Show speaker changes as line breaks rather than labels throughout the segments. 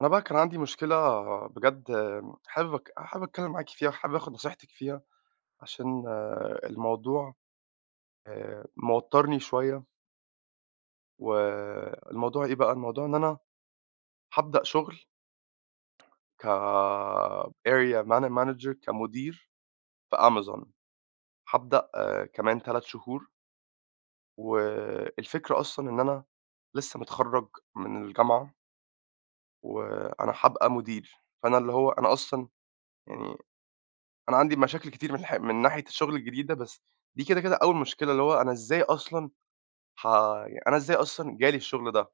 أنا بقى كان عندي مشكلة بجد. حابب أك حابب أتكلّم معاكِ فيها، وحابب آخُد نصيحتِك فيها، عشان الموضوع موتّرني شوية. والموضوع إيه بقى؟ الموضوع إن أنا هابدأ شُغل كArea Man Manager، كمدير في Amazon. هابدأ كمان 3 شهور. والفكرة أصلًا إن أنا لسّه متخرّج من الجامعة، وأنا هابقى مدير. فأنا اللي هو أنا أصلًا يعني أنا عندي مشاكل كتير من من ناحية الشغل الجديد ده. بس دي كده أول مشكلة، اللي هو أنا إزاي أصلًا ه جالي الشغل ده؟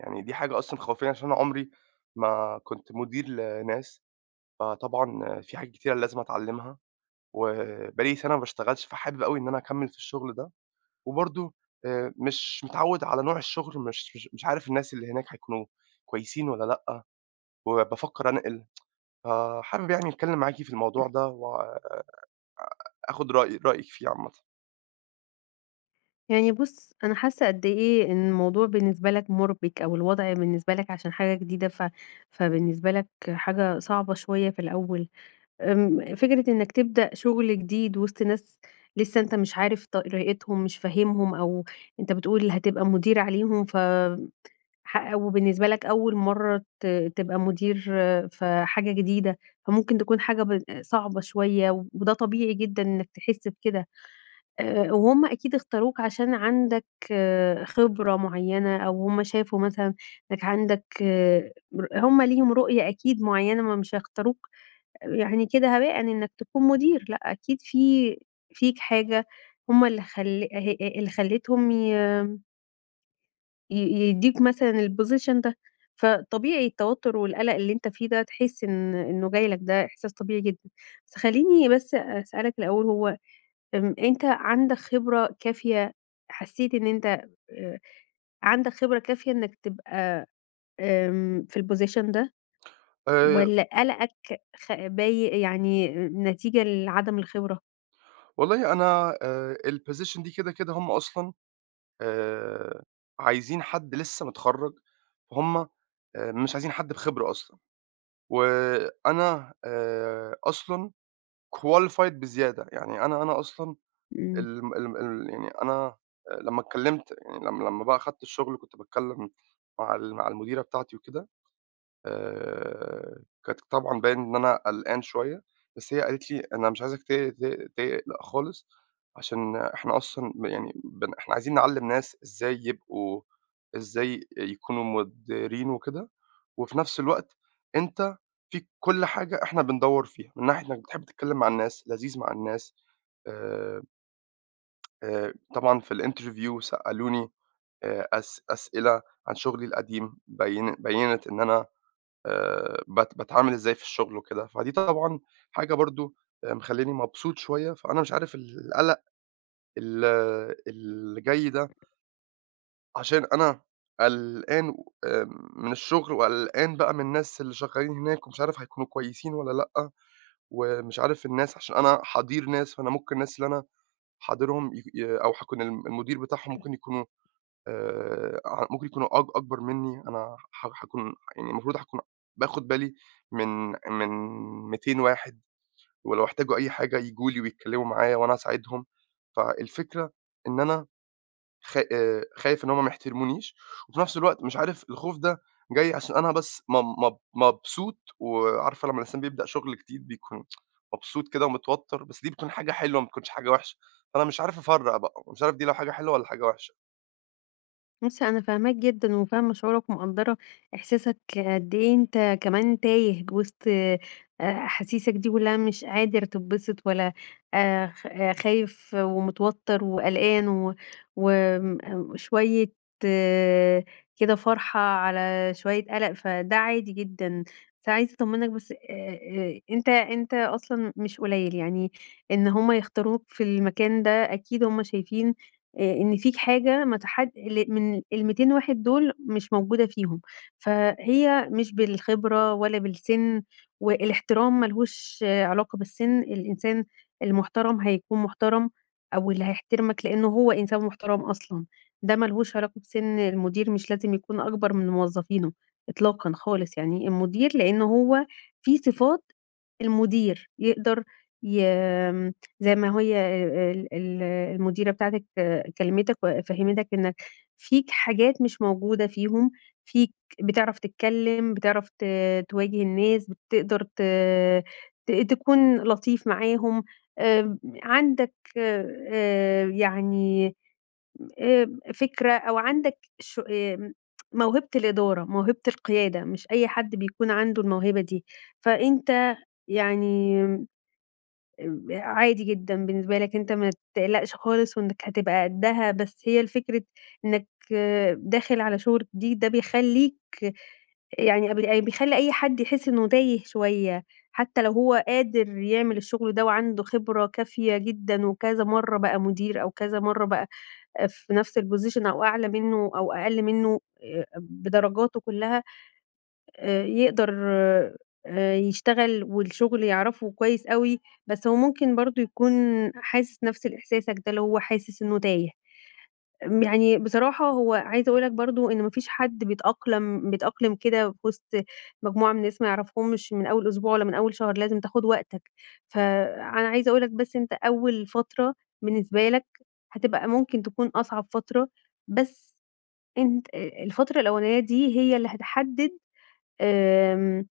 يعني دي حاجة أصلًا مخوّفاني، عشان أنا عمري ما كنت مدير لناس، فطبعًا في حاجات كتيرة لازم أتعلّمها. وبقى لي سَنة ما باشتغلش، فحابب أوي إن أنا أكمّل في الشغل ده. وبرضه مش متعوّد على نوع الشغل، مش عارف الناس اللي هناك هيكونوا كويسين والّا لأ، وبافكّر أنقل. فحابب يعني أتكلّم معاكِ في الموضوع ده وآخُد رأيِك فيه عامةً.
يعني بُص، أنا حاسة قد إيه إن الموضوع بالنسبة لك مُربِك أو الوضع بالنسبة لك عشان حاجة جديدة، فبالنسبة لك حاجة صعبة شوية في الأول. فكرة إنك تبدأ شُغل جديد وسط ناس لسه أنت مش عارف طريقتهم، مش فاهمهم، أو أنت بتقول هتبقى مدير عليهم، ف ح وبالنسبة لك أول مرّة تبقى مدير، في حاجة جديدة، فممكن تكون حاجة صعبة شوية، وده طبيعي جدًا إنك تحس بكده. وهُم أكيد اختاروك عشان عندك، خبرة معيّنة، أو هُم شافوا مثلًا إنك عندك، آه، ر هُم ليهم رؤية أكيد معيّنة، ما مش هيختاروك يعني كده هباءً إنك تكون مدير. لأ، أكيد فيك حاجة هُم اللي خل ه اللي خلّتهم ي ي يدّيوك مثلًا الposition ده، فطبيعي التوتر والقلق اللي أنت فيه ده، تحس إنه جاي لك، ده إحساس طبيعي جدًا. بس خلّيني بس أسألك الأول، هو أنت عندك خبرة كافية؟ حسّيت إن أنت، عندك خبرة كافية إنّك تبقى، في الposition ده،
آآ
والّا قلقك خ باي يعني نتيجة لعدم الخبرة؟
والله أنا الposition دي كده، هم أصلًا آآ عايزين حد لسه متخرّج، فهُم مش عايزين حد بخبرة أصلًا. وأنا أصلًا qualified بزيادة. يعني أنا أصلًا
إمم.
الم الم ال يعني أنا، لمّا اتكلمت، يعني لمّا بقى أخدت الشغل، كنت باتكلم مع المديرة بتاعتي وكده. آآ كانت طبعًا باين إن أنا قلقان شوية، بس هي قالت لي: "أنا مش عايزاك ت ت تقلق خالص، عشان إحنا أصلًا ب يعني بن إحنا عايزين نعلّم ناس إزاي يكونوا مديرين وكده. وفي نفس الوقت أنت فيك كل حاجة إحنا بندوّر فيها، من ناحية إنك بتحب تتكلّم مع الناس، لذيذ مع الناس." آآ طبعًا في الinterview سألوني أس أسئلة عن شغلي القديم، بيّنت إن أنا باتعامل إزاي في الشغل وكده، فدي طبعًا حاجة برضه مخلّياني مبسوط شوية. فأنا مش عارف القلق ال اللي جاي ده، عشان أنا قلقان آآ من الشغل، وقلقان بقى من الناس اللي شغّالين هناك، ومش عارف هيكونوا كويسين والّا لأ. ومش عارف الناس، عشان أنا حَضير ناس، فأنا ممكن الناس اللي أنا حاضرهم يك ي أو هاكون المدير بتاعهم، ممكن يكونوا ع ممكن يكونوا أكبر منّي. أنا حاكون يعني المفروض هاكون باخُد بالي من من 200 واحد، ولو احتاجوا أي حاجة ييجوا لي ويتكلّموا معايا وأنا أساعدهم. فالفكرة إن أنا خا خايف إن هم ما يحترمونيش. وفي نفْس الوقت مش عارف الخوف ده جاي عشان أنا بس م مب مبسوط، وعارفة لمّا الإنسان بيبدأ شُغل جديد بيكون مبسوط كده ومتوتّر، بس دي بتكون حاجة حلوة، ما بتكونش حاجة وِحشة. فأنا مش عارف أفرّق بقى، مش عارف دي لو حاجة حلوة والّا حاجة وِحشة.
بُصّي، أنا فاهماك جدًا، وفاهمة شعورك، ومقدّرة إحساسك قد إيه. أنت كمان تايه وسط أحاسيسك دي كلّها، مش قادر تتبسط، ولا خ آه، خايف ومتوتّر وقلقان و وم شوية كده، فرحة على شوية قلق، فده عادي جدًا. بس عايزة أطمّنك بس، أنت أصلًا مش قليّل، يعني إن هم يختاروك في المكان ده، أكيد هم شايفين إن فيك حاجة ما تحد من ال200 واحد دول مش موجودة فيهم، فهي مش بالخبرة ولا بالسِن. والاحترام ما لهوش علاقة بالسِن، الإنسان المحترم هيكون محترم، أو اللي هيحترمك لإنه هو إنسان محترم أصلًا. ده ما لهوش علاقة بسِن المدير، مش لازم يكون أكبر من موظفينه إطلاقًا خالص يعني. المدير لإنه هو فيه صفات، المدير يقدر ي زي ما هي ال ال المديرة بتاعتِك كلمتك وفهّمتك إنك فيك حاجات مش موجودة فيهم. فيك، بتعرف تتكلّم، بتعرف تواجه الناس، بتقدر ت ت تكون لطيف معاهم، عندك، يعني، آآ، فكرة، أو عندك ش آمم، موهبة الإدارة، موهبة القيادة، مش أي حد بيكون عنده الموهبة دي. فأنت يعني، عادي جدًا بالنسبة لك، أنت ما تقلقش خالص وإنك هتبقى قدّها. بس هي الفكرة إنك داخل على شغل جديد، ده بيخلّيك يعني، قبل أي، بيخلّي أي حد يحس إنه تايه شوية، حتى لو هو قادر يعمل الشغل ده، وعنده خبرة كافية جدًا، وكذا مرّة بقى مدير، أو كذا مرّة بقى في نفس الposition، أو أعلى منّه أو أقل منّه، بدرجاته كلّها. يقدر يشتغل، والشغل يعرفه كويس أوي، بس هو ممكن برضه يكون حاسس نفس إحساسك ده، اللي هو حاسس إنه تايه. يعني بصراحة هو عايزة أقول لك برضه إن ما فيش حد بيتأقلم كده في وسط مجموعة من الناس ما يعرفهمش من أول أسبوع ولا من أول شهر، لازم تاخد وقتك. فأنا عايزة أقول لك بس، أنت أول فترة بالنسبة لك هتبقى، ممكن تكون أصعب فترة، بس أنت، الفترة الأولانية دي هي اللي هتحدد، آمم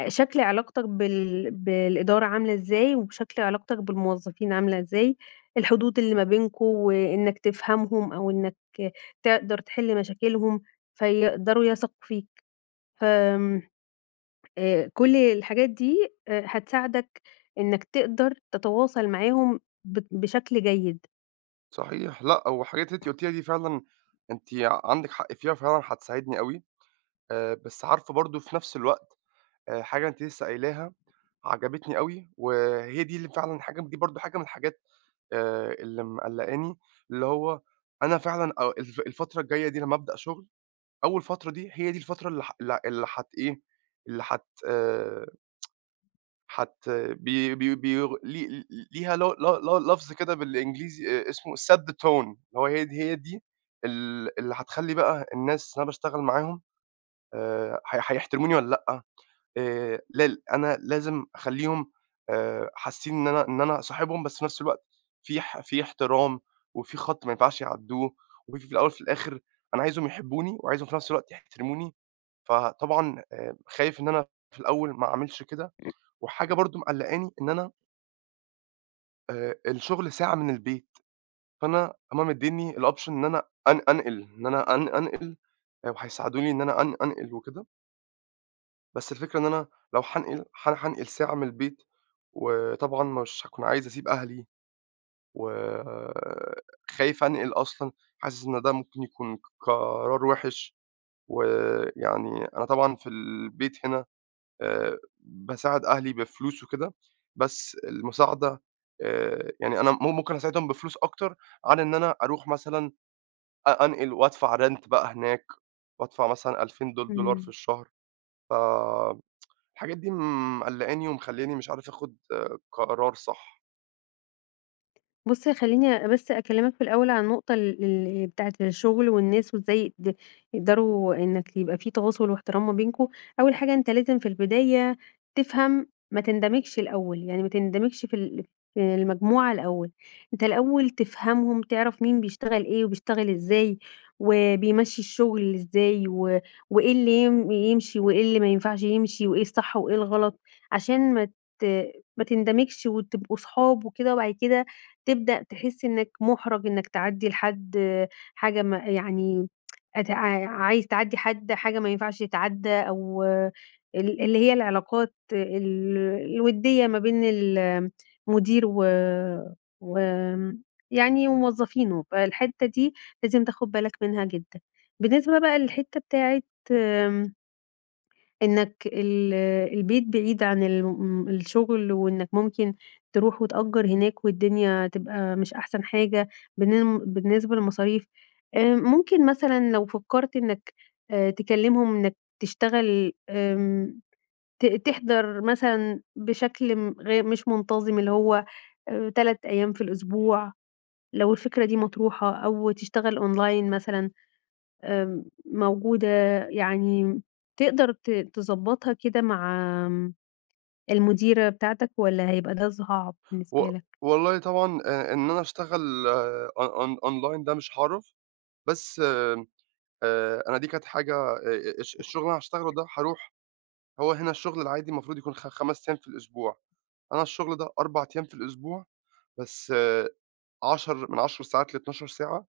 أ شكل علاقتك بالإدارة عاملة إزاي، وشكل علاقتك بالموظفين عاملة إزاي، الحدود اللي ما بينكم، وإنك تفهمهم أو إنك تقدر تحل مشاكلهم فيقدروا يثقوا فيك. فآمم كل الحاجات دي هتساعدك إنك تقدر تتواصل معاهم بشكل جيد.
صحيح، لأ، هو الحاجات اللي أنتِ قُلتيها دي فعلًا أنتِ عندِك حق فيها، وفعلًا هتساعدني أوي. بس عارفة برضه في نفس الوقت، حاجة أنتِ لسه قايلاها عجبتني أوي، وهي دي اللي فعلًا حاجة دي برضه حاجة من الحاجات اللي مقلقاني، اللي هو أنا فعلًا أ الف الفترة الجاية دي لمّا أبدأ شغل. أول فترة دي هي دي الفترة اللي ح اللي اللي هت إيه، اللي هت حت بي بي بي لي ليها لو ل ل لفظ كده بالإنجليزي اسمه set the tone، اللي هو هي دي اللي هتخلّي بقى الناس اللي أنا باشتغل معاهم هيحترموني والّا لأ. لال أنا لازم أخلّيهم حاسين إن أنا صاحبهم، بس في نفس الوقت في احترام، وفي خَط ما ينفعش يعدّوه. وفي الأول وفي الآخر أنا عايزهم يحبوني، وعايزهم في نفس الوقت يحترموني. فطبعًا خايف إن أنا في الأول ما أعملش كده. وحاجة برضه مقلّقاني إن أنا الشغل ساعة من البيت. فأنا هم مدّينّي الoption إن أنا أن أنقل، إن أنا أن أنقل وهيساعدوني إن أنا أنقل وكده. بس الفكرة إن أنا لو هانقل هانقل ساعة من البيت، وطبعًا مش هاكون عايز أسيب أهلي، وخايف أنقل أصلًا. حاسس إن ده ممكن يكون قرار وِحِش. ويعني أنا طبعًا في البيت هنا باساعد أهلي بفلوس وكده، بس المساعدة يعني أنا ممكن أساعدهم بفلوس أكتر عن إن أنا أروح مثلًا أنقل وأدفع rent بقى هناك، وأدفع مثلًا 2000 دولار في
إمم.
الشهر. فالحاجات دي مقلّقاني ومخلّياني مش عارف آخُد قرار صح.
بُص، خلّيني بس أكلّمك في الأول عن النقطة ال ال بتاعة الشغل والناس، وإزاي يقدروا إنّك يبقى في تواصل واحترام ما بينكم. أول حاجة أنت لازم في البداية تفهم، ما تندمجش الأول، يعني ما تندمجش في المجموعة الأول. أنت الأول تفهمهم، تعرف مين بيشتغل إيه وبيشتغل إزاي، وبيمشّي الشغل إزاي، وإيه اللي يمشي وإيه اللي ما ينفعش يمشي، وإيه الصح وإيه الغلط، عشان ت ما تندمجش وتبقوا صحاب وكده، وبعد كده تبدأ تحس إنك مُحرَج إنك تعدّي لحد حاجة ما، يعني أت ع عايز تعدّي حد حاجة ما ينفعش تتعدّى، أو اللي هي العلاقات الوديّة ما بين المدير و وآمم يعني وموظفينه، فالحتّة دي لازم تاخُد بالك منها جدًا. بالنسبة بقى للحتّة بتاعة، آمم إنك البيت بعيد عن الشغل، وإنك ممكن تروح وتأجر هناك، والدنيا تبقى مش أحسن حاجة بالنسبة للمصاريف، ممكن مثلًا لو فكرت إنك، تكلمهم إنك تشتغل، تحضر مثلًا بشكل م غي مش منتظم، اللي هو 3 أيام في الأسبوع، لو الفكرة دي مطروحة، أو تشتغل أونلاين مثلًا. موجودة، يعني تقدر تضبّطها كده مع آمم، المديرة بتاعتك، والّا هيبقى ده صعب
و
بالنسبة لك؟
والله طبعًا إن أنا أشتغل أونلاين ده مش هاعرف. بس أنا دي كانت حاجة، الشغل اللي أنا هاشتغله ده هاروح، هو هنا الشغل العادي المفروض يكون 5 أيام في الأسبوع. أنا الشغل ده 4 أيام في الأسبوع، بس 10 من 10 ساعات ل12 ساعة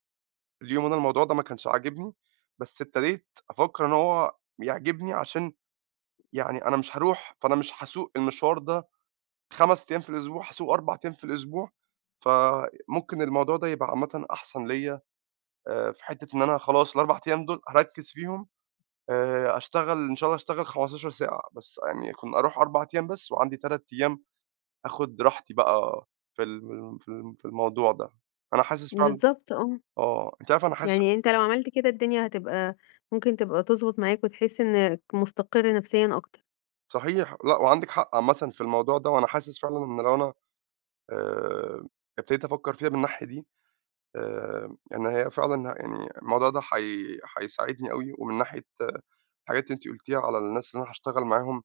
في اليوم. وأنا الموضوع ده ما كانش عاجبني، بس ابتديت أفكّر إن هو يعجبني، عشان يعني أنا مش هاروح، فأنا مش هاسوق المشوار ده 5 أيام في الأسبوع، هاسوق 4 أيام في الأسبوع. فممكن الموضوع ده يبقى عامةً أحسن ليّا في حتّة إن أنا خلاص ال4 أيام دول هاركّز فيهم، أشتغل إن شاء الله، أشتغل 15 ساعة، بس يعني كن أروح 4 أيام بس، وعندي 3 أيام آخُد راحتي بقى في الموضوع ده. أنا حاسس فعلًا
بالضبط،
آه. أنتِ عارفة أنا حاسس
يعني أنت لو عملت كده، الدنيا هتبقى، ممكن تبقى تضبط معاك، وتحس إنك مستقر نفسيًا أكتر.
صحيح، لأ، وعندِك حق عامةً في الموضوع ده. وأنا حاسس فعلًا إن لو أنا آآ ابتديت أفكّر فيها من الناحية دي، إن هي فعلًا يعني الموضوع ده حيساعدني أوي. ومن ناحية الحاجات اللي أنتِ قُلتيها على الناس اللي أنا هاشتغل معاهم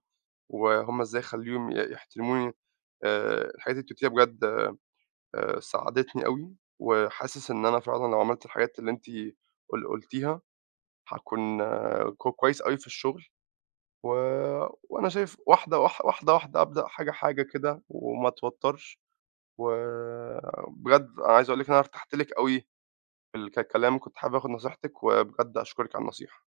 وهُم إزاي أخلّيهم يحترموني، الحاجات اللي أنتِ قُلتيها بجد ساعدتني أوي. وحاسس إن أنا فعلًا لو عملت الحاجات اللي أنتِ قُلتيها هاكون كويس أوي في الشغل. و وأنا شايف واحدة واحدة أبدأ حاجة حاجة كده وما أتوترش. وبجد أنا عايز أقول لِك إن أنا ارتحت لِك أوي في كلام. كنت حابب آخد نصيحتِك، وبجد أشكرِك على النصيحة.